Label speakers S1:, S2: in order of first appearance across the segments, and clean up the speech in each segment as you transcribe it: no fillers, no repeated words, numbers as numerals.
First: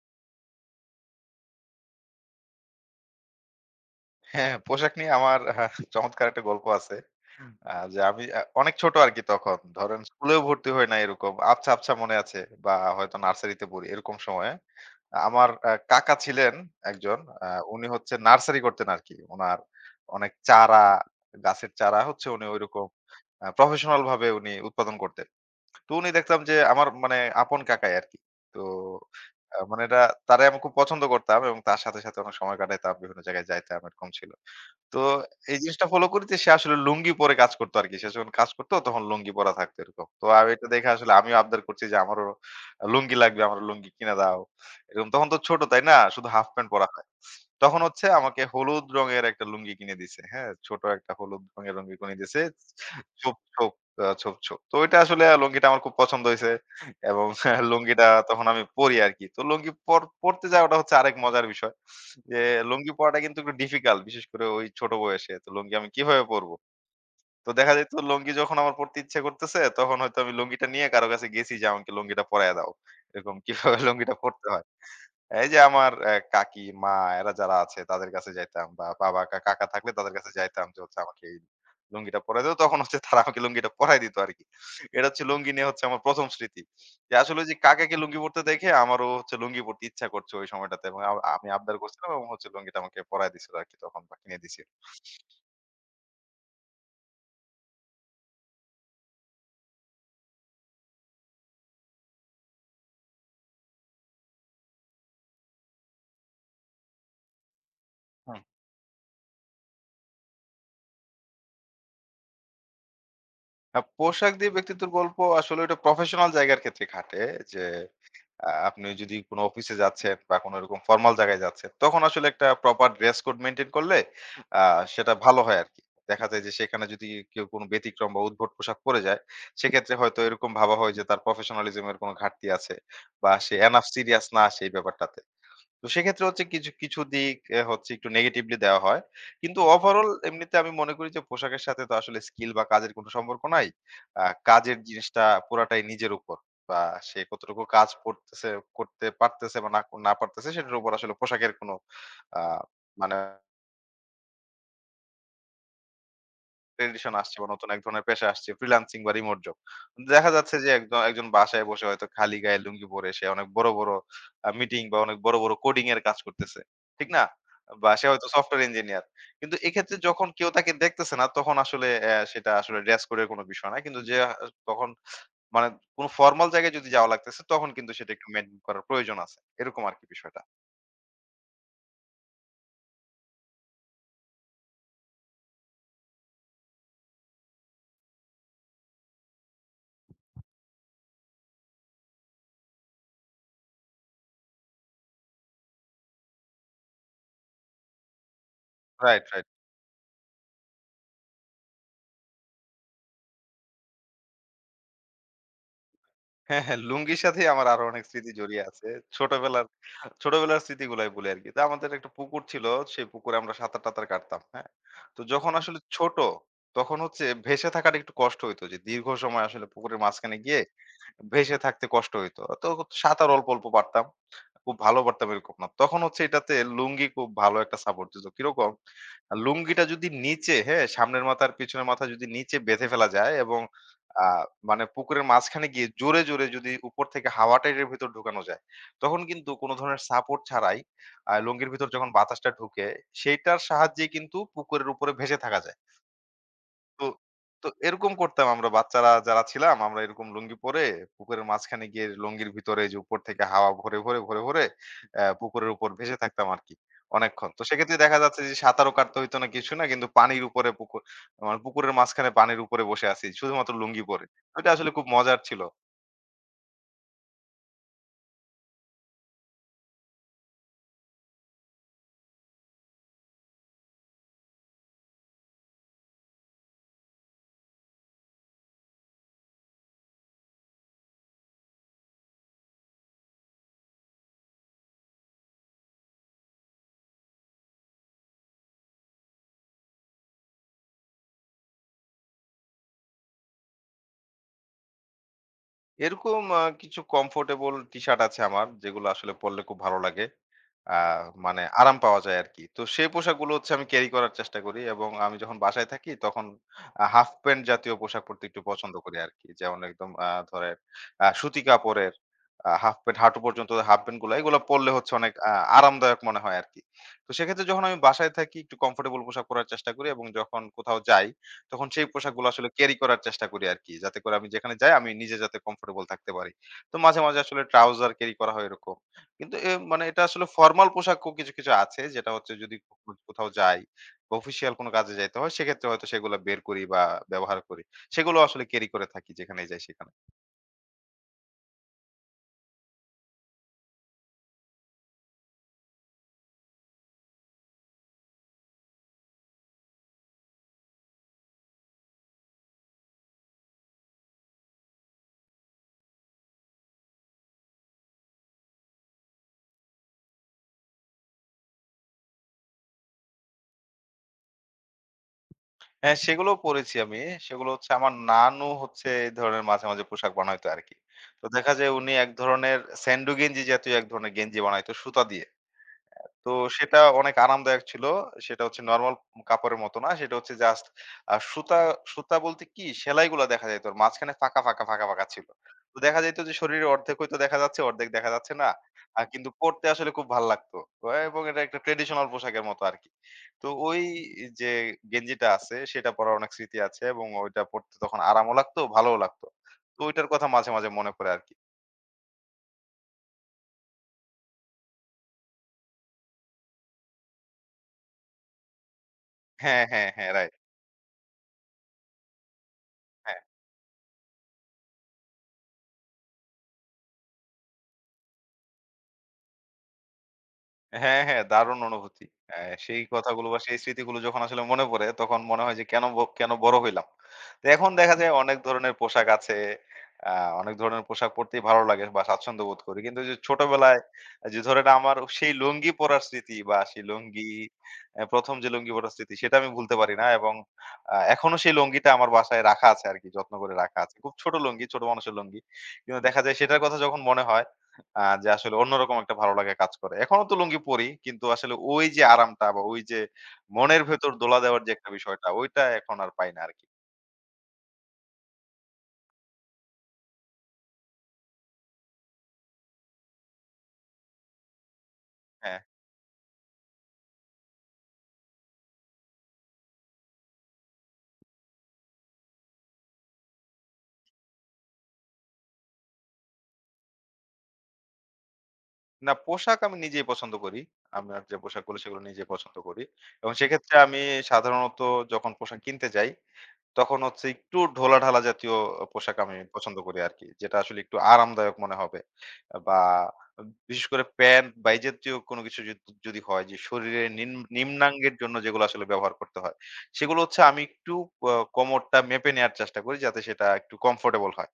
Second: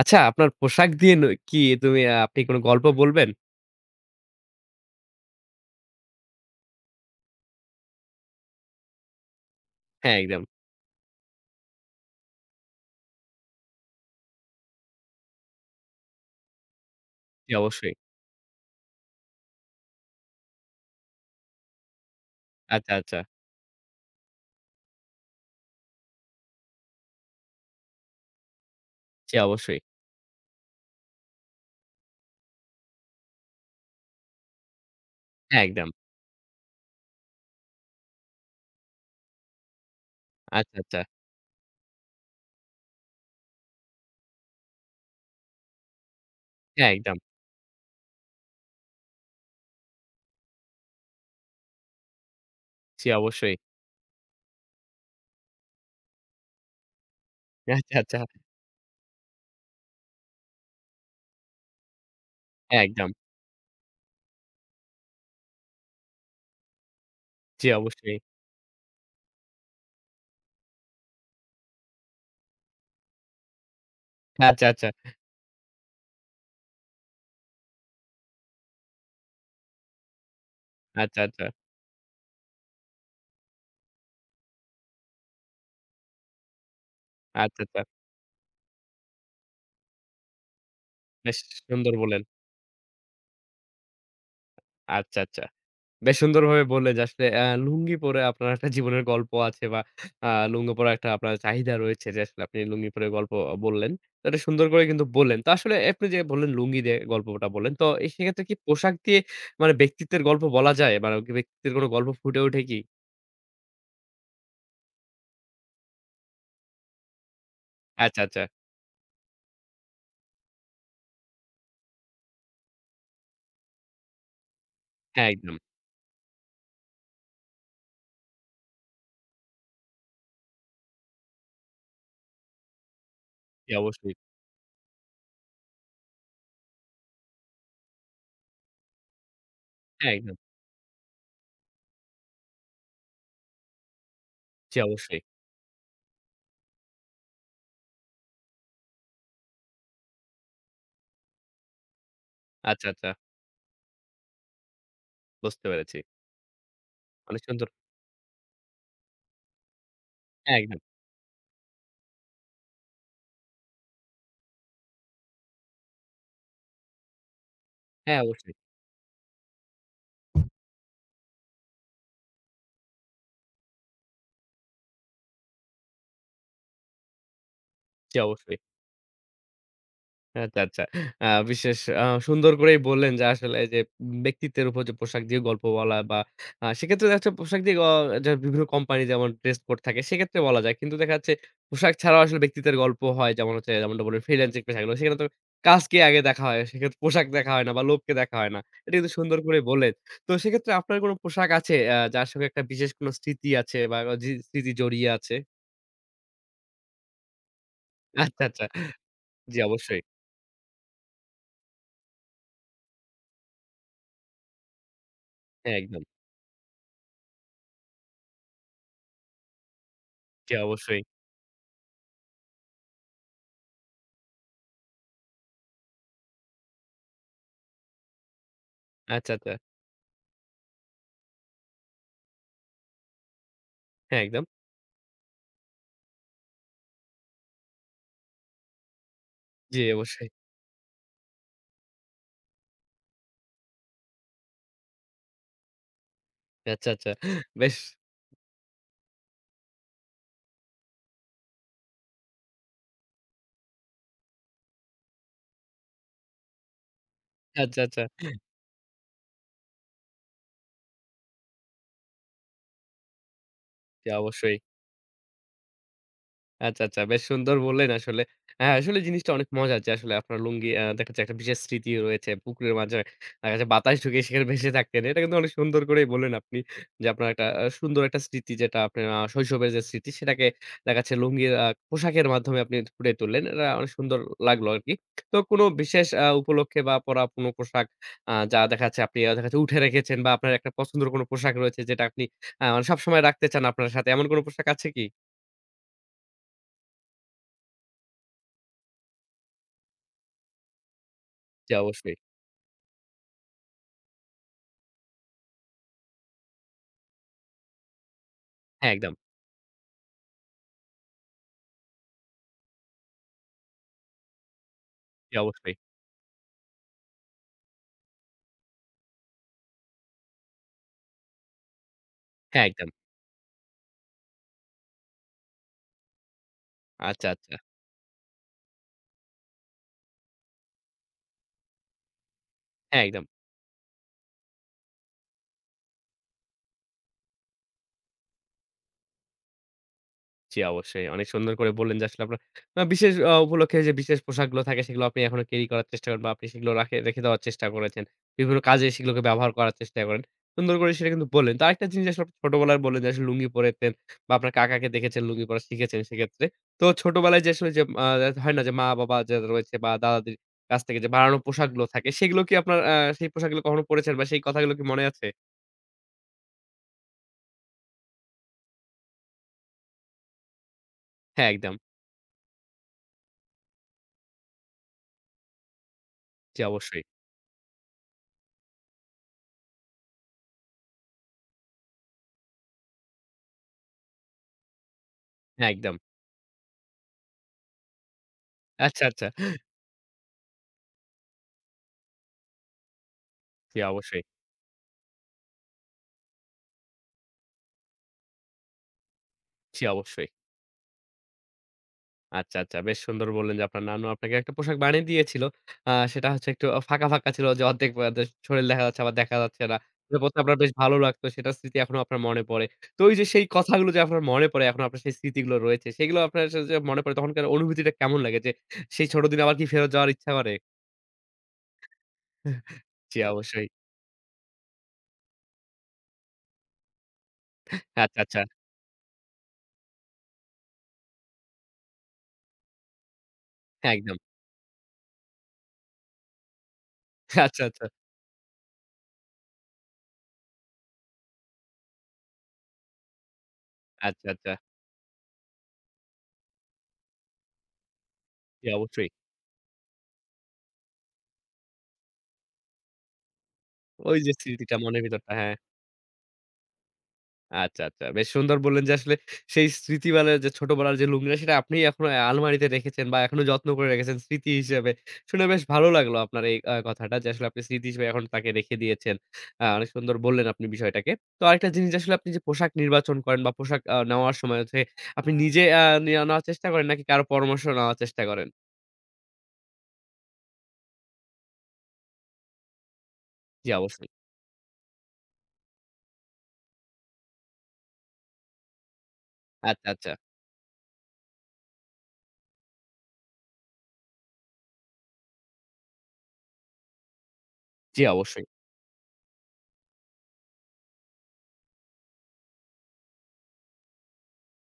S1: আচ্ছা, আপনার পোশাক দিয়ে ন কি তুমি আপনি কোন গল্প বলবেন?
S2: হ্যাঁ, পোশাক নিয়ে আমার চমৎকার একটা গল্প আছে। যে আমি অনেক ছোট আরকি তখন। ধরেন
S1: হ্যাঁ,
S2: স্কুলেও
S1: একদম।
S2: ভর্তি হই নাই এরকম। আবছা, আবছা মনে আছে বা হয়তো নার্সারিতে পড়ি এরকম সময়ে। আমার কাকা ছিলেন একজন। আ
S1: জি,
S2: উনি
S1: অবশ্যই।
S2: হচ্ছে নার্সারি করতেন আরকি। উনার অনেক চারা, গাছের চারা হচ্ছে উনি ঐরকম
S1: আচ্ছা, আচ্ছা।
S2: প্রফেশনাল ভাবে উনি উৎপাদন করতেন। তো উনি দেখতাম যে আমার মানে আপন কাকাই আরকি। তো
S1: জি, অবশ্যই।
S2: মানে এটা তারে আমি খুব পছন্দ করতাম এবং তার সাথে, সাথে অনেক সময় কাটাইতাম। বিভিন্ন জায়গায় যাইতাম এরকম ছিল। তো এই
S1: হ্যাঁ,
S2: জিনিসটা
S1: একদম।
S2: ফলো করি যে সে আসলে লুঙ্গি পরে কাজ করতো আরকি। সে যখন কাজ করতো তখন লুঙ্গি পরা থাকতো এরকম। তো আমি এটা
S1: আচ্ছা,
S2: দেখে
S1: আচ্ছা।
S2: আসলে আমিও আবদার করছি যে আমারও লুঙ্গি লাগবে, আমারও লুঙ্গি কিনে দাও। এরকম তখন তো ছোট তাই না? শুধু হাফ প্যান্ট পরা
S1: হ্যাঁ,
S2: হয়।
S1: একদম।
S2: তখন হচ্ছে আমাকে হলুদ রঙের একটা লুঙ্গি কিনে দিছে। হ্যাঁ? ছোট একটা হলুদ রঙের লুঙ্গি কিনে দিছে।
S1: জি,
S2: ছোপ,
S1: অবশ্যই।
S2: ছোপ ছোপ, ছোপ। তো ওইটা আসলে লুঙ্গিটা আমার খুব পছন্দ হইছে এবং
S1: আচ্ছা,
S2: লুঙ্গিটা
S1: আচ্ছা।
S2: তখন আমি পড়ি আরকি। তো লুঙ্গি পড়তে যাওয়াটা হচ্ছে আরেক মজার বিষয়। যে
S1: হ্যাঁ,
S2: লুঙ্গি
S1: একদম।
S2: পড়াটা কিন্তু একটু ডিফিকাল্ট বিশেষ করে ওই ছোট বয়সে। তো লুঙ্গি আমি কিভাবে পড়বো? তো
S1: জি,
S2: দেখা যেত
S1: অবশ্যই।
S2: লুঙ্গি যখন আমার পড়তে ইচ্ছে করতেছে তখন হয়তো আমি লুঙ্গিটা নিয়ে কারো কাছে গেছি যে, "আমাকে লুঙ্গিটা পরাইয়া দাও।" এরকম কিভাবে লুঙ্গিটা পড়তে
S1: আচ্ছা,
S2: হয়।
S1: আচ্ছা।
S2: এই যে আমার কাকি, মা এরা যারা আছে তাদের কাছে যাইতাম বা বাবা কাকা থাকলে তাদের কাছে যাইতাম যে হচ্ছে
S1: আচ্ছা,
S2: আমাকে এই
S1: আচ্ছা।
S2: লুঙ্গিটা পরায় দাও। তখন হচ্ছে তারা আমাকে লুঙ্গিটা পরায় দিত আরকি। এটা হচ্ছে লুঙ্গি নিয়ে হচ্ছে আমার ১ম স্মৃতি। যে আসলে ওই যে
S1: আচ্ছা, আচ্ছা।
S2: কাকাকে লুঙ্গি পড়তে দেখে আমারও হচ্ছে লুঙ্গি পড়তে ইচ্ছা করছে ওই সময়টাতে এবং
S1: বেশ
S2: আমি আবদার
S1: সুন্দর
S2: করছিলাম
S1: বললেন।
S2: এবং হচ্ছে লুঙ্গিটা আমাকে পরায় দিছিল আরকি তখন বা কিনে দিছিল।
S1: আচ্ছা, আচ্ছা। বেশ সুন্দরভাবে বললেন যে আসলে লুঙ্গি পরে আপনার একটা জীবনের গল্প আছে বা আ লুঙ্গি পরা একটা আপনার চাহিদা রয়েছে যে আসলে আপনি লুঙ্গি পরে গল্প বললেন। তো এটা সুন্দর করে কিন্তু বললেন। তো আসলে আপনি যে বললেন লুঙ্গি দিয়ে গল্পটা বললেন। তো এই
S2: হুম।
S1: সেক্ষেত্রে কি পোশাক দিয়ে মানে ব্যক্তিত্বের গল্প বলা যায়? মানে কি ব্যক্তিত্বের কোনো গল্প ফুটে ওঠে কি?
S2: হ্যাঁ, পোশাক দিয়ে ব্যক্তিত্বের গল্প আসলে ওটা প্রফেশনাল জায়গার ক্ষেত্রে খাটে যে
S1: আচ্ছা, আচ্ছা।
S2: আপনি যদি কোনো অফিসে যাচ্ছেন বা কোনো এরকম ফর্মাল জায়গায় যাচ্ছেন, তখন আসলে একটা প্রপার ড্রেস কোড মেইনটেইন করলে আ সেটা
S1: হ্যাঁ,
S2: ভালো
S1: একদম।
S2: হয় আরকি। দেখা যায় যে সেখানে যদি কেউ কোনো ব্যতিক্রম বা উদ্ভট পোশাক পরে যায়, সেক্ষেত্রে হয়তো এরকম ভাবা হয় যে তার প্রফেশনালিজম এর কোনো ঘাটতি আছে বা সে
S1: জি,
S2: এনাফ
S1: অবশ্যই।
S2: সিরিয়াস না সেই ব্যাপারটাতে। তো সেক্ষেত্রে হচ্ছে কিছু, কিছু দিক এ হচ্ছে একটু নেগেটিভলি দেওয়া হয়। কিন্তু ওভারঅল
S1: হ্যাঁ, একদম।
S2: এমনিতে আমি মনে করি যে পোশাকের সাথে তো আসলে স্কিল বা কাজের কোনো সম্পর্ক নাই। আ
S1: জি,
S2: কাজের
S1: অবশ্যই।
S2: জিনিসটা পুরাটাই নিজের উপর। বা সে কতটুকু কাজ করতেছে করতে পারতেছে বা না না পারতেছে সেটার উপর আসলে পোশাকের কোনো আ
S1: আচ্ছা, আচ্ছা।
S2: মানে
S1: বুঝতে পেরেছি।
S2: ট্র্যাডিশন আসছে
S1: অনেক
S2: বা
S1: সুন্দর।
S2: নতুন এক ধরনের পেশা আসছে ফ্রিল্যান্সিং বা রিমোট জব। দেখা যাচ্ছে
S1: হ্যাঁ,
S2: যে
S1: একদম।
S2: একজন একজন বাসায় বসে হয়তো খালি গায়ে লুঙ্গি পরে সে অনেক বড়, বড় মিটিং বা অনেক বড়, বড় কোডিং এর কাজ করতেছে। ঠিক না? বা সে
S1: হ্যাঁ,
S2: হয়তো
S1: অবশ্যই।
S2: Software engineer. কিন্তু এক্ষেত্রে যখন কেউ তাকে দেখতেছে না তখন আসলে সেটা আসলে ড্রেস কোডের কোনো বিষয় না। কিন্তু যে আ তখন মানে কোন ফরমাল জায়গায় যদি যাওয়া লাগতেছে তখন কিন্তু সেটা
S1: জি,
S2: একটু
S1: অবশ্যই।
S2: মেইনটেইন করার প্রয়োজন আছে। এরকম আরকি বিষয়টা।
S1: আচ্ছা, আচ্ছা। বিশেষ সুন্দর করেই বললেন যে আসলে যে ব্যক্তিত্বের উপর যে পোশাক দিয়ে গল্প বলা বা সেক্ষেত্রে দেখা যাচ্ছে পোশাক দিয়ে যে বিভিন্ন কোম্পানি যেমন ড্রেস কোড থাকে সেক্ষেত্রে বলা যায়। কিন্তু দেখা যাচ্ছে পোশাক ছাড়াও আসলে ব্যক্তিত্বের গল্প হয়। যেমন হচ্ছে যেমনটা বললেন ফ্রিল্যান্সিং পেশাগুলো সেখানে তো কাজকে আগে দেখা হয়। সেক্ষেত্রে পোশাক দেখা হয় না বা লোককে দেখা হয় না। এটা কিন্তু
S2: রাইট,
S1: সুন্দর
S2: রাইট।
S1: করে বললেন। তো সেক্ষেত্রে আপনার কোনো পোশাক আছে যার সঙ্গে একটা বিশেষ কোনো স্মৃতি আছে বা জি স্মৃতি জড়িয়ে আছে?
S2: হ্যাঁ, হ্যাঁ, লুঙ্গির সাথেই আমার আরো অনেক স্মৃতি
S1: আচ্ছা, আচ্ছা।
S2: জড়িয়ে আছে।
S1: জি
S2: ছোটবেলার
S1: অবশ্যই।
S2: ছোটবেলার স্মৃতিগুলাই বলি আরকি। তো আমাদের একটা পুকুর ছিল, সেই পুকুরে আমরা সাঁতার-টাতার কাটতাম, হ্যাঁ? তো যখন
S1: হ্যাঁ,
S2: আসলে
S1: একদম।
S2: ছোট, তখন হচ্ছে ভেসে থাকাটা একটু কষ্ট হইতো যে দীর্ঘ সময় আসলে পুকুরের মাঝখানে
S1: জি
S2: গিয়ে
S1: অবশ্যই।
S2: ভেসে থাকতে কষ্ট হইতো। তো সাঁতার অল্প, অল্প পারতাম। খুব ভালো পারতাম এরকম না। তখন হচ্ছে এটাতে লুঙ্গি খুব ভালো একটা সাপোর্ট দিত। কিরকম?
S1: আচ্ছা, আচ্ছা।
S2: লুঙ্গিটা যদি নিচে, হ্যাঁ? সামনের মাথা আর পিছনের মাথা যদি নিচে বেঁধে ফেলা যায় এবং
S1: হ্যাঁ,
S2: আ
S1: একদম।
S2: মানে পুকুরের মাঝখানে গিয়ে জোরে, জোরে যদি উপর থেকে হাওয়াটা এটার ভেতর ঢুকানো যায়, তখন কিন্তু কোন
S1: জি,
S2: ধরনের
S1: অবশ্যই।
S2: সাপোর্ট ছাড়াই লুঙ্গির ভিতর যখন বাতাসটা ঢুকে, সেইটার সাহায্যে কিন্তু পুকুরের উপরে ভেসে থাকা যায়।
S1: আচ্ছা,
S2: তো
S1: আচ্ছা।
S2: তো
S1: বেশ
S2: এরকম করতাম আমরা বাচ্চারা যারা ছিলাম আমরা এরকম লুঙ্গি পরে পুকুরের মাঝখানে গিয়ে লুঙ্গির ভিতরে যে উপর থেকে হাওয়া ভরে ভরে ভরে ভরে পুকুরের উপর ভেসে থাকতাম আর কি অনেকক্ষণ। তো
S1: আচ্ছা, আচ্ছা।
S2: সেক্ষেত্রে দেখা যাচ্ছে যে সাঁতারও কাটতে হইতো না কিছু না কিন্তু পানির উপরে মানে পুকুরের মাঝখানে পানির উপরে বসে আছি শুধুমাত্র লুঙ্গি
S1: জি,
S2: পরে।
S1: অবশ্যই।
S2: এটা আসলে খুব মজার ছিল।
S1: আচ্ছা, আচ্ছা। বেশ সুন্দর বললেন আসলে। হ্যাঁ, আসলে জিনিসটা অনেক মজার যে আসলে আপনার লুঙ্গি দেখা যাচ্ছে একটা বিশেষ স্মৃতি রয়েছে। পুকুরের মাঝে দেখা যাচ্ছে বাতাস ঢুকে সেখানে ভেসে থাকতেন। এটা কিন্তু অনেক সুন্দর করেই বললেন আপনি যে আপনার একটা সুন্দর একটা স্মৃতি যেটা আপনার শৈশবের যে স্মৃতি সেটাকে দেখা যাচ্ছে লুঙ্গির পোশাকের মাধ্যমে আপনি ফুটিয়ে তুললেন। এটা অনেক সুন্দর লাগলো আরকি। তো কোনো বিশেষ উপলক্ষে বা পরা কোনো পোশাক যা দেখা যাচ্ছে আপনি দেখা যাচ্ছে উঠে রেখেছেন বা আপনার একটা পছন্দের কোনো পোশাক রয়েছে যেটা আপনি মানে সবসময় রাখতে চান আপনার সাথে। এমন কোনো পোশাক আছে কি?
S2: এরকম কিছু কমফোর্টেবল টি শার্ট আছে আমার যেগুলো আসলে পরলে খুব ভালো লাগে। আ মানে
S1: জি,
S2: আরাম
S1: অবশ্যই।
S2: পাওয়া যায় আরকি। তো সেই পোশাকগুলো হচ্ছে আমি ক্যারি করার চেষ্টা করি এবং আমি যখন বাসায় থাকি তখন হাফ প্যান্ট জাতীয় পোশাক পরতে একটু
S1: হ্যাঁ,
S2: পছন্দ
S1: একদম।
S2: করি আরকি। যেমন একদম ধরেন সুতি কাপড়ের হাফ প্যান্ট হাঁটু পর্যন্ত হাফ প্যান্টগুলা এগুলা পরলে হচ্ছে অনেক
S1: জি, অবশ্যই।
S2: আরামদায়ক মনে হয় আরকি। তো সেক্ষেত্রে যখন আমি বাসায় থাকি একটু কমফোর্টেবল পোশাক পরার চেষ্টা করি এবং যখন কোথাও যাই তখন সেই পোশাকগুলো
S1: হ্যাঁ,
S2: আসলে
S1: একদম।
S2: ক্যারি করার চেষ্টা করি আরকি। যাতে করে আমি যেখানে যাই আমি নিজে যাতে কমফোর্টেবল থাকতে পারি। তো মাঝে,
S1: আচ্ছা,
S2: মাঝে
S1: আচ্ছা।
S2: আসলে ট্রাউজার ক্যারি করা হয় এরকম। কিন্তু মানে এটা আসলে ফরমাল পোশাকও কিছু, কিছু আছে যেটা হচ্ছে যদি
S1: হ্যাঁ,
S2: কখনো
S1: একদম।
S2: কোথাও যাই বা অফিসিয়াল কোনো কাজে যাইতে হয় সেক্ষেত্রে হয়তো সেগুলা বের করি বা ব্যবহার করি। সেগুলো আসলে ক্যারি করে থাকি যেখানেই যাই সেখানে।
S1: জি, অবশ্যই। অনেক সুন্দর করে বললেন যে আসলে আপনার বিশেষ উপলক্ষে যে বিশেষ পোশাকগুলো থাকে সেগুলো আপনি এখনো ক্যারি করার চেষ্টা করেন বা আপনি সেগুলো রাখে রেখে দেওয়ার চেষ্টা করেছেন। বিভিন্ন কাজে সেগুলোকে ব্যবহার করার চেষ্টা করেন। সুন্দর করে সেটা কিন্তু বললেন। তো আরেকটা জিনিস আসলে আপনি ছোটবেলায় বললেন যে আসলে লুঙ্গি পড়তেন বা আপনার কাকাকে দেখেছেন লুঙ্গি পরা শিখেছেন সেক্ষেত্রে। তো ছোটবেলায় যে আসলে যে হয় না যে মা-বাবা যে রয়েছে বা দাদা-দাদির কাছ থেকে যে বানানো পোশাকগুলো থাকে সেগুলো কি আপনার সেই পোশাকগুলো কখনো পড়েছেন বা সেই কথাগুলো কি মনে আছে?
S2: হ্যাঁ, সেগুলোও পড়েছি আমি। সেগুলো হচ্ছে আমার নানু হচ্ছে এই ধরনের মাঝে, মাঝে পোশাক বানাইতো আরকি। তো
S1: হ্যাঁ,
S2: দেখা
S1: একদম।
S2: যায় উনি এক ধরনের স্যান্ডো গেঞ্জি জাতীয় এক ধরনের গেঞ্জি বানাইতো সুতা দিয়ে। তো
S1: জি,
S2: সেটা
S1: অবশ্যই।
S2: অনেক আরামদায়ক ছিল। সেটা হচ্ছে নরমাল কাপড়ের মতো না। সেটা হচ্ছে জাস্ট আ সুতা, সুতা বলতে কি সেলাইগুলা দেখা যাইত। ওর মাঝখানে ফাঁকা, ফাঁকা, ফাঁকা, ফাঁকা ছিল।
S1: হ্যাঁ, একদম।
S2: তো দেখা যাইত যে শরীরের অর্ধেক হয়তো দেখা যাচ্ছে, অর্ধেক দেখা যাচ্ছে না।
S1: আচ্ছা, আচ্ছা।
S2: কিন্তু পড়তে আসলে খুব ভাল লাগতো। এবং এটা একটা ট্র্যাডিশনাল পোশাকের মতো আরকি। তো
S1: জি,
S2: ওই
S1: অবশ্যই,
S2: যে গেঞ্জিটা আছে সেটা পরার অনেক স্মৃতি আছে এবং ওইটা পড়তে তখন আরামও লাগতো, ভালোও লাগতো।
S1: জি,
S2: তো
S1: অবশ্যই।
S2: ওইটার কথা মাঝে, মাঝে মনে পড়ে আরকি।
S1: আচ্ছা, আচ্ছা। বেশ সুন্দর বললেন যে আপনার নানু আপনাকে একটা পোশাক বানিয়ে দিয়েছিল। সেটা হচ্ছে একটু ফাঁকা, ফাঁকা ছিল যে অর্ধেক দে শরীর দেখা যাচ্ছে আবার দেখা যাচ্ছে না।
S2: হ্যাঁ, হ্যাঁ,
S1: এটা
S2: হ্যাঁ,
S1: পড়তে
S2: রাইট।
S1: আপনার বেশ ভালো লাগতো। সেটার স্মৃতি এখনো আপনার মনে পড়ে। তো ওই যে
S2: হ্যাঁ।
S1: সেই কথাগুলো যে আপনার মনে পড়ে, এখন আপনার সেই স্মৃতিগুলো রয়েছে। সেগুলো আপনার সে যে মনে পড়ে তখনকার অনুভূতিটা কেমন লাগে? যে সেই ছোট দিনে আবার কি ফেরত যাওয়ার ইচ্ছা করে?
S2: হ্যাঁ, হ্যাঁ, দারুণ অনুভূতি। হ্যাঁ, সেই
S1: জি,
S2: কথাগুলো বা
S1: অবশ্যই।
S2: সেই স্মৃতিগুলো যখন আসলে মনে পড়ে তখন মনে হয় যে কেন বড় হইলাম? তো এখন দেখা
S1: আচ্ছা,
S2: যায়
S1: আচ্ছা।
S2: অনেক ধরনের পোশাক আছে। আ অনেক ধরনের পোশাক পরতেই ভালো লাগে বা স্বাচ্ছন্দ্য বোধ করি। কিন্তু ওই যে
S1: হ্যাঁ,
S2: ছোটবেলায়
S1: একদম।
S2: যে ধরেন আমার সেই লুঙ্গি পরার স্মৃতি বা সেই লুঙ্গি
S1: আচ্ছা, আচ্ছা।
S2: আ ১ম যে লুঙ্গি পরার স্মৃতি সেটা আমি ভুলতে পারি না এবং এখনো সেই লুঙ্গিটা আমার বাসায় রাখা আছে আরকি। যত্ন করে রাখা আছে।
S1: আচ্ছা,
S2: খুব
S1: আচ্ছা।
S2: ছোট লুঙ্গি, ছোট মানুষের লুঙ্গি। কিন্তু দেখা যায় সেটার কথা যখন মনে হয় যে
S1: জি,
S2: আসলে
S1: অবশ্যই।
S2: অন্যরকম একটা ভালো লাগা কাজ করে। এখনো তো লুঙ্গি পড়ি কিন্তু আসলে ওই যে আরামটা বা ওই যে মনের
S1: ওই
S2: ভেতর
S1: যে
S2: দোলা
S1: স্মৃতিটা
S2: দেওয়ার যে
S1: মনের
S2: একটা
S1: ভিতরটা
S2: বিষয়টা
S1: হ্যাঁ।
S2: ওইটা এখন আর পাই না আরকি।
S1: আচ্ছা, আচ্ছা। বেশ সুন্দর বললেন যে আসলে সেই স্মৃতিবেলার যে ছোটবেলার যে লুঙ্গিটা সেটা আপনি এখনো আলমারিতে রেখেছেন বা এখনো যত্ন করে রেখেছেন স্মৃতি হিসেবে। শুনে বেশ
S2: হ্যাঁ।
S1: ভালো লাগলো আপনার এই কথাটা যে আসলে আপনি স্মৃতি হিসেবে এখন তাকে রেখে দিয়েছেন। অনেক সুন্দর বললেন আপনি বিষয়টাকে। তো আরেকটা জিনিস আসলে আপনি যে পোশাক নির্বাচন করেন বা পোশাক নেওয়ার সময় হচ্ছে আপনি নিজে নিয়া নেওয়ার চেষ্টা করেন নাকি কারো পরামর্শ নেওয়ার চেষ্টা করেন?
S2: না, পোশাক আমি নিজেই পছন্দ করি। আমার যে পোশাকগুলো সেগুলো নিজেই পছন্দ করি। এবং
S1: জি,
S2: সেক্ষেত্রে
S1: অবশ্যই।
S2: আমি সাধারণত যখন পোশাক কিনতে যাই তখন হচ্ছে একটু ঢোলাঢালা জাতীয় পোশাক আমি
S1: আচ্ছা,
S2: পছন্দ
S1: আচ্ছা।
S2: করি আরকি। যেটা আসলে একটু আরামদায়ক মনে হবে। বা বিশেষ করে প্যান্ট বা এই জাতীয় কোনো কিছু যদি হয় যে শরীরের
S1: জি,
S2: নিম্নাঙ্গের
S1: অবশ্যই।
S2: জন্য যেগুলো আসলে ব্যবহার করতে হয়। সেগুলো হচ্ছে আমি একটু ক কোমরটা মেপে নেয়ার চেষ্টা করি যাতে সেটা একটু কমফোর্টেবল হয়।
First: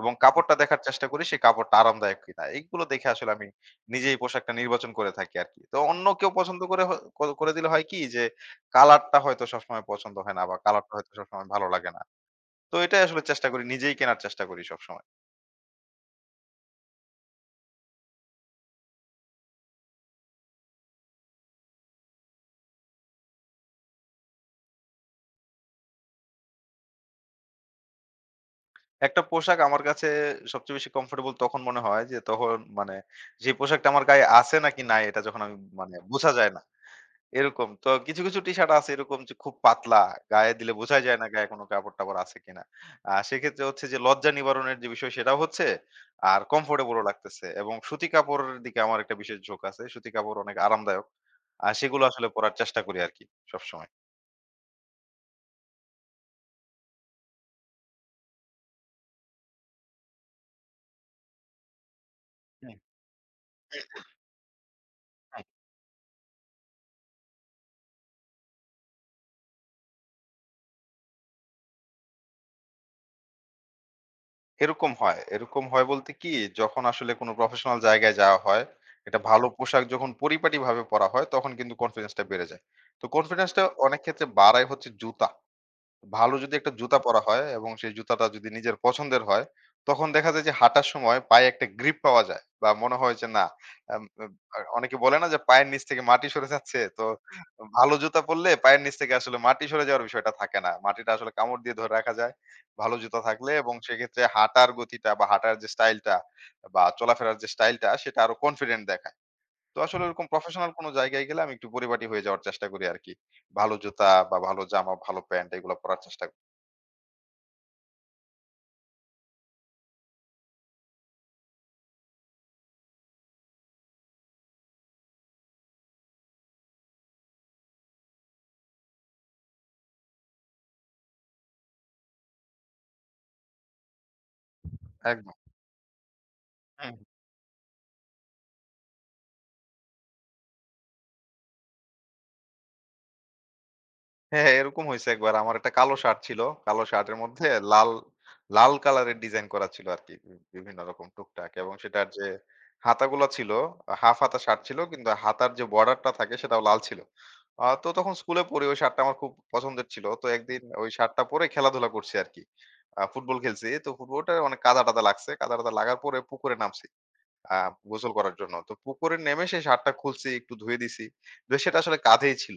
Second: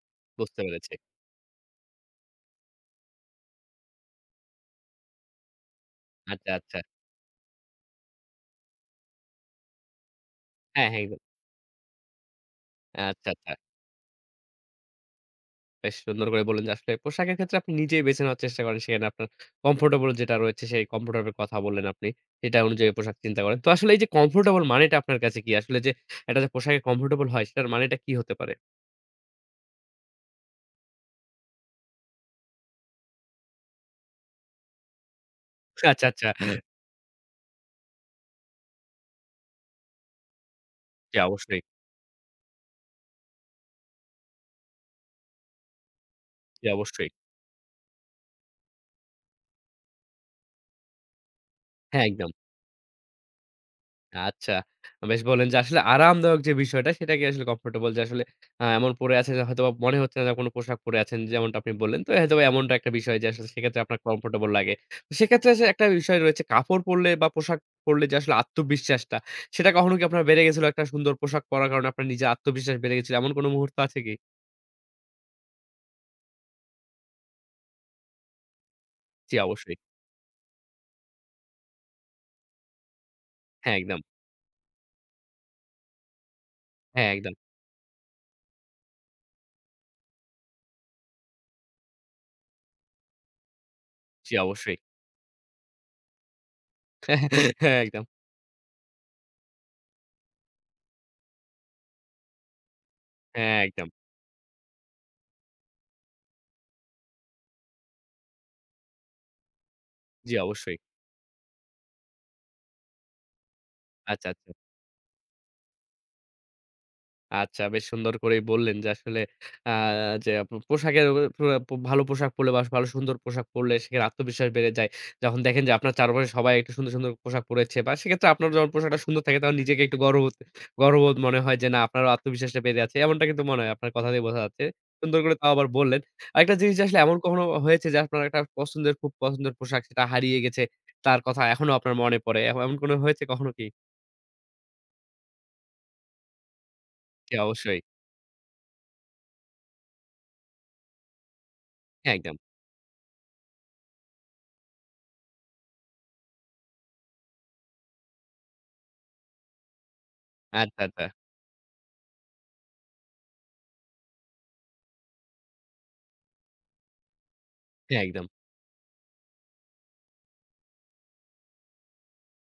S2: এবং কাপড়টা
S1: বুঝতে
S2: দেখার
S1: পেরেছি।
S2: চেষ্টা করি সেই কাপড়টা আরামদায়ক কিনা। এগুলো দেখে আসলে আমি নিজেই পোশাকটা নির্বাচন করে থাকি আরকি। তো অন্য কেউ
S1: আচ্ছা,
S2: পছন্দ
S1: আচ্ছা।
S2: করে হ করে দিলে হয় কি যে কালারটা হয়তো সবসময় পছন্দ হয় না বা
S1: হ্যাঁ,
S2: কালারটা
S1: হ্যাঁ,
S2: হয়তো
S1: একদম।
S2: সবসময় ভালো লাগে না। তো এটাই আসলে
S1: আচ্ছা,
S2: চেষ্টা
S1: আচ্ছা।
S2: করি নিজেই কেনার চেষ্টা করি সবসময়।
S1: বেশ সুন্দর করে বললেন যে আসলে পোশাকের ক্ষেত্রে আপনি নিজেই বেছে নেওয়ার চেষ্টা করেন। সেখানে আপনার কমফোর্টেবল যেটা রয়েছে সেই কমফোর্টেবল কথা বললেন আপনি। সেটা অনুযায়ী পোশাক চিন্তা করেন। তো আসলে এই যে কমফোর্টেবল মানেটা আপনার কাছে কি? আসলে যে একটা যে পোশাকে কমফোর্টেবল হয় সেটার মানেটা কি হতে পারে?
S2: একটা পোশাক আমার কাছে সবচেয়ে বেশি কমফোর্টেবল তখন মনে হয় যে তখন মানে যে পোশাকটা আমার গায়ে আছে নাকি নাই এটা যখন আমি মানে
S1: আচ্ছা, আচ্ছা।
S2: বোঝা যায় না। এরকম। তো কিছু, কিছু টি-শার্ট আছে এরকম যে খুব পাতলা। গায়ে দিলে বোঝাই
S1: জি,
S2: যায় না গায়ে
S1: অবশ্যই,
S2: কোনো কাপড়-টাপড় আছে কিনা। সেক্ষেত্রে হচ্ছে যে লজ্জা নিবারণের যে বিষয় সেটাও হচ্ছে, আর
S1: জি,
S2: কমফোর্টেবল ও
S1: অবশ্যই।
S2: লাগতেছে। এবং সুতি কাপড়ের দিকে আমার একটা বিশেষ ঝোঁক আছে। সুতি কাপড় অনেক আরামদায়ক। আর সেগুলো
S1: হ্যাঁ,
S2: আসলে
S1: একদম।
S2: পরার চেষ্টা করি আরকি সবসময়।
S1: আচ্ছা। বেশ বললেন যে আসলে আরামদায়ক যে বিষয়টা সেটাকে আসলে কমফোর্টেবল যে আসলে এমন পড়ে আছেন যে হয়তোবা মনে হচ্ছে না যে কোন পোশাক পরে আছেন যেমনটা আপনি বললেন। তো হয়তোবা এমনটা
S2: হুম।
S1: একটা বিষয় যে আসলে সেক্ষেত্রে আপনার কমফোর্টেবল লাগে। তো
S2: হুম,
S1: সেক্ষেত্রে আসলে একটা বিষয় রয়েছে কাপড় পরলে বা পোশাক পরলে যে আসলে আত্মবিশ্বাসটা সেটা কখনো কি আপনার বেড়ে গেছিল একটা সুন্দর পোশাক পরার কারণে আপনার নিজের আত্মবিশ্বাস বেড়ে গেছিল এমন কোন মুহূর্ত আছে কি?
S2: এরকম হয়। এরকম হয় বলতে কি যখন আসলে কোনো প্রফেশনাল জায়গায় যাওয়া হয়, একটা
S1: জি
S2: ভালো
S1: অবশ্যই।
S2: পোশাক যখন পরিপাটিভাবে পরা হয় তখন কিন্তু কনফিডেন্স টা বেড়ে যায়। তো কনফিডেন্স টা
S1: হ্যাঁ, একদম।
S2: অনেক ক্ষেত্রে বাড়ায় হচ্ছে জুতা। ভালো যদি একটা জুতা
S1: হ্যাঁ,
S2: পরা
S1: একদম।
S2: হয় এবং সেই জুতাটা যদি নিজের পছন্দের হয়, তখন দেখা যায় যে হাঁটার সময় পায়ে একটা গ্রিপ পাওয়া যায়। বা মনে হয় যে না আম
S1: জি
S2: আ
S1: অবশ্যই।
S2: অনেকে বলে না যে পায়ের নিচ থেকে মাটি সরে যাচ্ছে। তো
S1: হ্যাঁ,
S2: ভালো
S1: একদম।
S2: জুতা পরলে পায়ের নিচ থেকে আসলে মাটি সরে যাওয়ার বিষয়টা থাকে না। মাটিটা আসলে কামড় দিয়ে ধরে রাখা যায়। ভালো জুতা থাকলে
S1: হ্যাঁ,
S2: এবং
S1: একদম।
S2: সেক্ষেত্রে হাঁটার গতিটা বা হাঁটার যে স্টাইলটা বা চলাফেরার যে স্টাইলটা সেটা আরো কনফিডেন্ট দেখায়। তো আসলে ওরকম
S1: জি
S2: প্রফেশনাল
S1: অবশ্যই।
S2: কোনো জায়গায় গেলে আমি একটু পরিপাটি হয়ে যাওয়ার চেষ্টা করি আরকি। ভালো জুতা
S1: আচ্ছা,
S2: বা
S1: আচ্ছা।
S2: ভালো জামা, ভালো প্যান্ট এগুলা পরার চেষ্টা।
S1: আচ্ছা, বেশ সুন্দর করেই বললেন যে আসলে আ যে আপ পোশাকের উপর- পুরো ভালো পোশাক পরলে বা ভালো সুন্দর পোশাক পরলে সেখানে আত্মবিশ্বাস বেড়ে যায়। যখন দেখেন যে আপনার চারপাশে সবাই একটু সুন্দর, সুন্দর পোশাক পরেছে বা সেক্ষেত্রে আপনার যখন পোশাকটা সুন্দর থাকে তখন নিজেকে একটু গর্ববোধ গর্ববোধ মনে হয় যে না আপনারও আত্মবিশ্বাসটা বেড়ে আছে। এমনটা কিন্তু মনে হয় আপনার কথা দিয়ে বোঝা যাচ্ছে। সুন্দর করে
S2: একদম।
S1: তাও আবার বললেন। আরেকটা জিনিস
S2: হ্যাঁ,
S1: আসলে এমন কখনো হয়েছে যে আপনার একটা পছন্দের খুব পছন্দের পোশাক সেটা হারিয়ে গেছে। তার কথা এখনো আপনার মনে পড়ে। এমন এমন কোনো হয়েছে কখনো কি?
S2: হ্যাঁ, এরকম হইছে একবার। আমার একটা কালো শার্ট ছিল। কালো শার্টের
S1: জি,
S2: মধ্যে
S1: অবশ্যই।
S2: লাল, লাল কালারের ডিজাইন করা ছিল আরকি। বিভিন্ন রকম টুকটাক এবং সেটার
S1: হ্যাঁ,
S2: যে
S1: একদম।
S2: হাতাগুলা ছিল, হাফ হাতা শার্ট ছিল কিন্তু হাতার যে বর্ডারটা থাকে সেটাও লাল ছিল। তো তখন স্কুলে পড়ি ওই শার্টটা আমার খুব পছন্দের ছিল। তো একদিন
S1: আচ্ছা,
S2: ওই
S1: আচ্ছা।
S2: শার্টটা পরে খেলাধুলা করছি আরকি। ফুটবল খেলছি। তো ফুটবলটা অনেক কাদা-টাদা লাগছে। কাদা-টাদা লাগার পরে পুকুরে নামছি। আ
S1: হ্যাঁ,
S2: গোসল
S1: একদম।
S2: করার জন্য। তো পুকুরে নেমে সেই শার্টটা খুলছি, একটু ধুয়ে দিছি। ধুয়ে সেটা আসলে কাঁধেই ছিল।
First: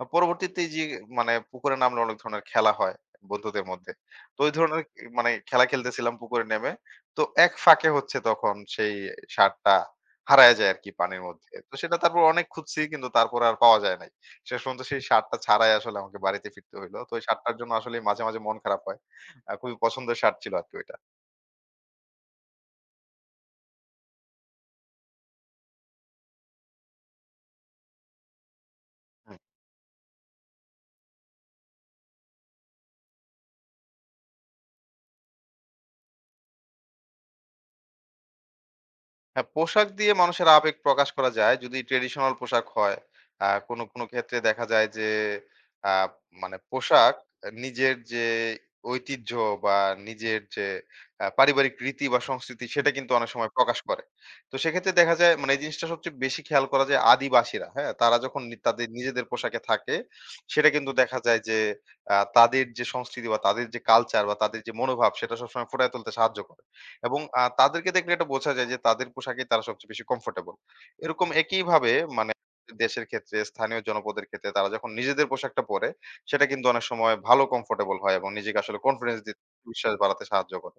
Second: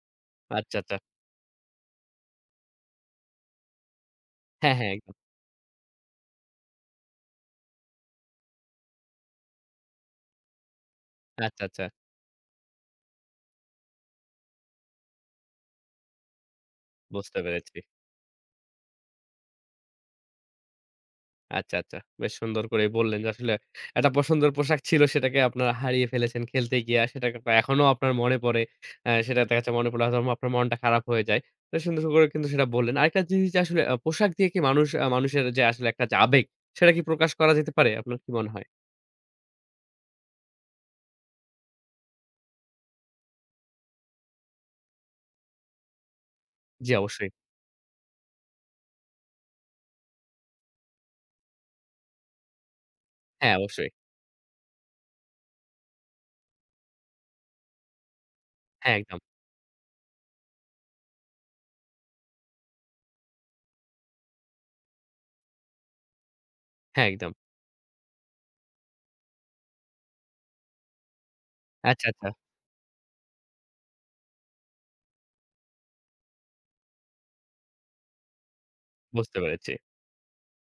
S2: আ পরবর্তীতে
S1: আচ্ছা,
S2: যে
S1: আচ্ছা।
S2: মানে পুকুরে নামলে অনেক ধরনের খেলা হয় বন্ধুদের মধ্যে। তো ওই
S1: হ্যাঁ,
S2: ধরনের
S1: হ্যাঁ, একদম।
S2: মানে খেলা খেলতেছিলাম পুকুরে নেমে। তো এক ফাঁকে হচ্ছে তখন সেই শার্টটা হারায় যায় আরকি পানির মধ্যে।
S1: আচ্ছা,
S2: তো
S1: আচ্ছা।
S2: সেটা তারপর অনেক খুঁজছি কিন্তু তারপরে আর পাওয়া যায় নাই। শেষ পর্যন্ত সেই শার্টটা ছাড়াই আসলে আমাকে বাড়িতে ফিরতে হইলো। তো ওই
S1: বুঝতে
S2: শার্টটার জন্য
S1: পেরেছি।
S2: আসলেই মাঝে, মাঝে মন খারাপ হয়। খুবই পছন্দের শার্ট ছিল আরকি ওইটা।
S1: আচ্ছা, আচ্ছা। বেশ সুন্দর করেই বললেন যে আসলে একটা পছন্দের পোশাক ছিল সেটাকে আপনারা হারিয়ে ফেলেছেন খেলতে গিয়ে। সেটা কিন্তু এখনো আপনার মনে পড়ে। সেটা দেখা যাচ্ছে মনে পড়লে হয়তো আপনার মনটা খারাপ হয়ে যায়। তো সুন্দর করে কিন্তু সেটা বললেন। আরেকটা জিনিস যে আসলে পোশাক দিয়ে কি মানুষ মানুষের যে আসলে একটা যে আবেগ সেটা কি প্রকাশ করা যেতে পারে? আপনার কি মনে হয়?
S2: হ্যাঁ, পোশাক দিয়ে মানুষের আবেগ প্রকাশ করা যায় যদি ট্রেডিশনাল পোশাক হয়। কোনো, কোনো ক্ষেত্রে দেখা যায় যে আ মানে
S1: জি,
S2: পোশাক
S1: অবশ্যই।
S2: নিজের যে ঐতিহ্য বা নিজের যে পারিবারিক রীতি বা সংস্কৃতি সেটা কিন্তু অনেক সময়
S1: হ্যাঁ,
S2: প্রকাশ
S1: অবশ্যই।
S2: করে। তো সেক্ষেত্রে দেখা যায় মানে এই জিনিসটা সবচেয়ে বেশি খেয়াল করা যায় আদিবাসীরা, হ্যাঁ? তারা যখন তাদের
S1: হ্যাঁ, একদম।
S2: নিজেদের পোশাকে থাকে সেটা কিন্তু দেখা যায় যে তাদের যে সংস্কৃতি বা তাদের যে কালচার বা তাদের যে মনোভাব সেটা সবসময় ফুটায় তুলতে সাহায্য করে।
S1: হ্যাঁ,
S2: এবং
S1: একদম।
S2: তাদেরকে দেখলে এটা বোঝা যায় যে তাদের পোশাকেই তারা সবচেয়ে বেশি কমফোর্টেবল। এরকম একইভাবে
S1: আচ্ছা, আচ্ছা।
S2: মানে দেশের ক্ষেত্রে স্থানীয় জনপদের ক্ষেত্রে তারা যখন নিজেদের পোশাকটা পরে সেটা কিন্তু অনেক সময় ভালো কমফোর্টেবল হয় এবং নিজেকে আসলে কনফিডেন্স
S1: বুঝতে
S2: দিতে,
S1: পেরেছি।
S2: বিশ্বাস বাড়াতে সাহায্য করে।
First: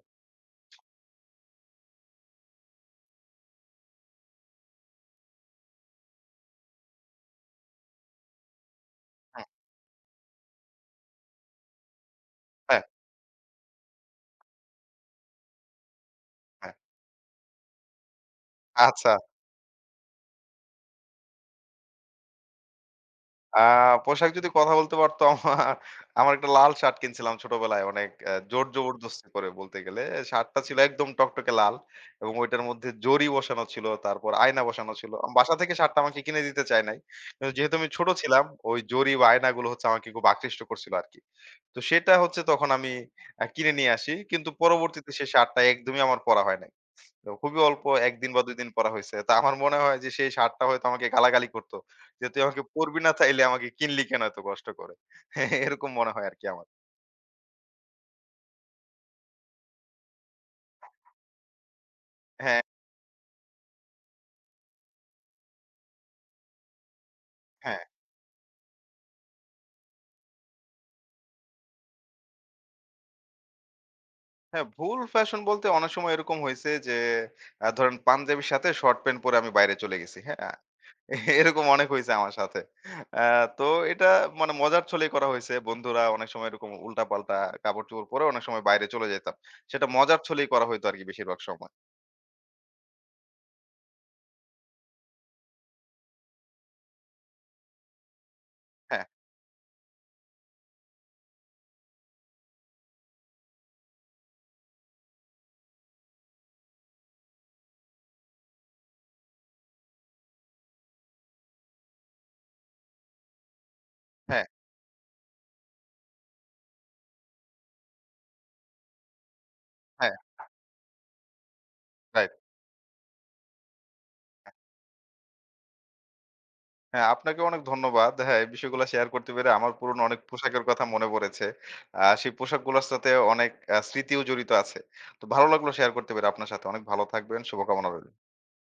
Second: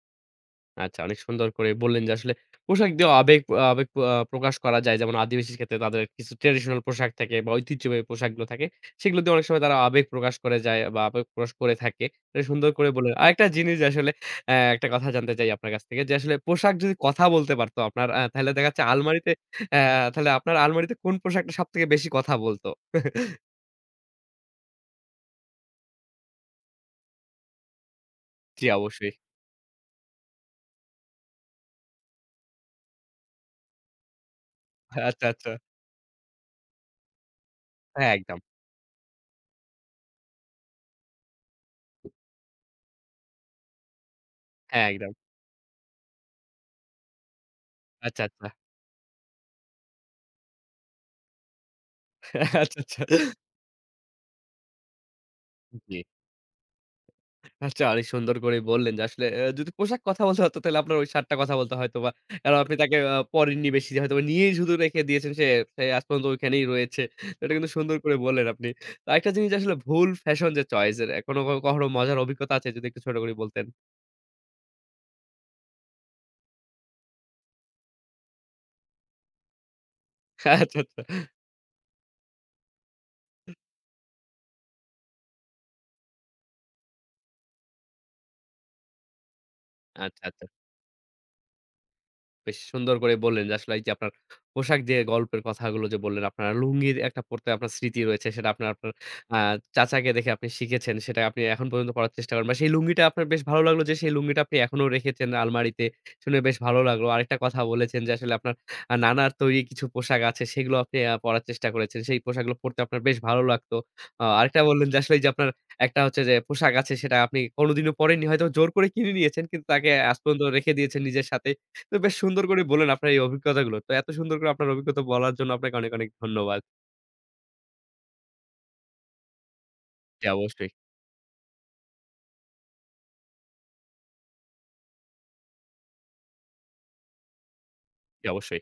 S1: আচ্ছা, অনেক সুন্দর করে বললেন যে আসলে পোশাক দিয়েও আবেগ আবেগ প্রকাশ করা যায়। যেমন আদিবাসীর ক্ষেত্রে তাদের কিছু ট্র্যাডিশনাল পোশাক থাকে বা ঐতিহ্যবাহী পোশাকগুলো থাকে। সেগুলো দিয়ে অনেক
S2: হুম,
S1: সময় তারা আবেগ প্রকাশ করে যায় বা আবেগ প্রকাশ করে থাকে। এটা সুন্দর
S2: হ্যাঁ,
S1: করে বললেন। আরেকটা জিনিস যে আসলে একটা কথা জানতে চাই আপনার কাছ থেকে যে আসলে
S2: হ্যাঁ।
S1: পোশাক যদি কথা বলতে পারতো আপনার তাহলে দেখা যাচ্ছে
S2: আচ্ছা,
S1: আলমারিতে অ্যা তাহলে আপনার আলমারিতে কোন পোশাকটা সবথেকে বেশি কথা বলতো?
S2: আ পোশাক যদি কথা বলতে পারতো আমার আমার একটা লাল শার্ট কিনছিলাম ছোটবেলায় অনেক
S1: জি,
S2: জোর
S1: অবশ্যই।
S2: জবরদস্তি করে বলতে গেলে। শার্টটা ছিল একদম টকটকে লাল এবং ওইটার মধ্যে জরি বসানো ছিল, তারপর আয়না বসানো ছিল।
S1: আচ্ছা, আচ্ছা।
S2: বাসা থেকে শার্টটা আমাকে কিনে দিতে চায় নাই। কিন্তু যেহেতু আমি ছোট
S1: হ্যাঁ, একদম।
S2: ছিলাম ওই জরি বা আয়নাগুলো হচ্ছে আমাকে খুব আকৃষ্ট করছিল আরকি। তো সেটা হচ্ছে তখন আমি কিনে নিয়ে আসি। কিন্তু
S1: হ্যাঁ,
S2: পরবর্তীতে
S1: একদম।
S2: সেই শার্টটা একদমই আমার পরা হয় নাই। তো খুবই অল্প ১
S1: আচ্ছা,
S2: দিন বা
S1: আচ্ছা।
S2: ২ দিন পড়া হইছে। তো আমার মনে হয় যে সেই স্যারটা হয়তো আমাকে গালাগালি করত। যে তুই আমাকে
S1: আচ্ছা,
S2: পড়বি
S1: আচ্ছা।
S2: না চাইলে আমাকে কিনলি কেন এত কষ্ট করে? হ্যাঁ, এরকম
S1: জি।
S2: মনে হয় আরকি আমার।
S1: আচ্ছা, অনেক সুন্দর করে বললেন যে আসলে যদি পোশাক কথা বলতে হতো তাহলে আপনার ওই শার্টটা কথা বলতে হয়তোবা। কারণ
S2: হ্যাঁ,
S1: আপনি তাকে পরেননি বেশি হয়তোবা নিয়েই শুধু রেখে দিয়েছেন সে, সে আজ পর্যন্ত ওইখানেই রয়েছে। তো এটা কিন্তু
S2: হ্যাঁ,
S1: সুন্দর করে বললেন আপনি। তো আরেকটা জিনিস আসলে ভুল ফ্যাশন যে চয়েস এর কোনো কখনো মজার অভিজ্ঞতা আছে যদি একটু ছোট করে বলতেন?
S2: হ্যাঁ, ভুল ফ্যাশন বলতে অনেক সময় এরকম হইছে যে ধরেন পাঞ্জাবির সাথে শর্ট প্যান্ট পরে আমি বাইরে চলে গেছি।
S1: আচ্ছা,
S2: হ্যাঁ?
S1: আচ্ছা।
S2: এরকম অনেক হইছে আমার সাথে। আ তো এটা মানে মজার ছলেই করা হইছে। বন্ধুরা অনেক সময় এরকম উল্টাপাল্টা কাপড়-চোপড় পরে অনেক সময় বাইরে চলে যাইতাম। সেটা মজার
S1: আচ্ছা, আচ্ছা।
S2: ছলেই করা হইতো আরকি বেশিরভাগ সময়।
S1: বেশ সুন্দর করে বললেন যে আসলে এই যে আপনার পোশাক যে গল্পের কথাগুলো যে বললেন আপনার লুঙ্গির একটা পড়তে আপনার স্মৃতি রয়েছে সেটা আপনার আপনার
S2: হ্যাঁ,
S1: আ চাচাকে দেখে আপনি শিখেছেন সেটা আপনি এখন পর্যন্ত পড়ার চেষ্টা করেন বা সেই লুঙ্গিটা আপনার বেশ ভালো লাগলো যে সেই লুঙ্গিটা আপনি এখনো রেখেছেন আলমারিতে। শুনে বেশ ভালো লাগলো। আরেকটা কথা বলেছেন যে আসলে আপনার নানার তৈরি কিছু পোশাক আছে সেগুলো আপনি পড়ার চেষ্টা করেছেন। সেই পোশাকগুলো পড়তে আপনার বেশ ভালো লাগতো।
S2: হ্যাঁ,
S1: আরেকটা বললেন যে আসলে এই যে আপনার একটা হচ্ছে যে পোশাক আছে সেটা আপনি কোনদিনও পড়েননি হয়তো জোর করে কিনে নিয়েছেন কিন্তু তাকে
S2: হ্যাঁ,
S1: আজ পর্যন্ত রেখে দিয়েছেন নিজের সাথে। তো বেশ
S2: রাইট।
S1: সুন্দর করে বললেন আপনার এই অভিজ্ঞতাগুলো। তো এত সুন্দর করে আপনার অভিজ্ঞতা বলার জন্য আপনাকে অনেক, অনেক ধন্যবাদ।
S2: হ্যাঁ, আপনাকে অনেক ধন্যবাদ। হ্যাঁ, এই বিষয়গুলো শেয়ার করতে পেরে আমার পুরনো অনেক
S1: জি,
S2: পোশাকের
S1: অবশ্যই,
S2: কথা মনে পড়েছে। সেই পোশাকগুলোর সাথে অনেক স্মৃতিও জড়িত আছে। তো ভালো লাগলো শেয়ার করতে পেরে আপনার সাথে। অনেক ভালো থাকবেন। শুভকামনা রইল।
S1: জি, অবশ্যই।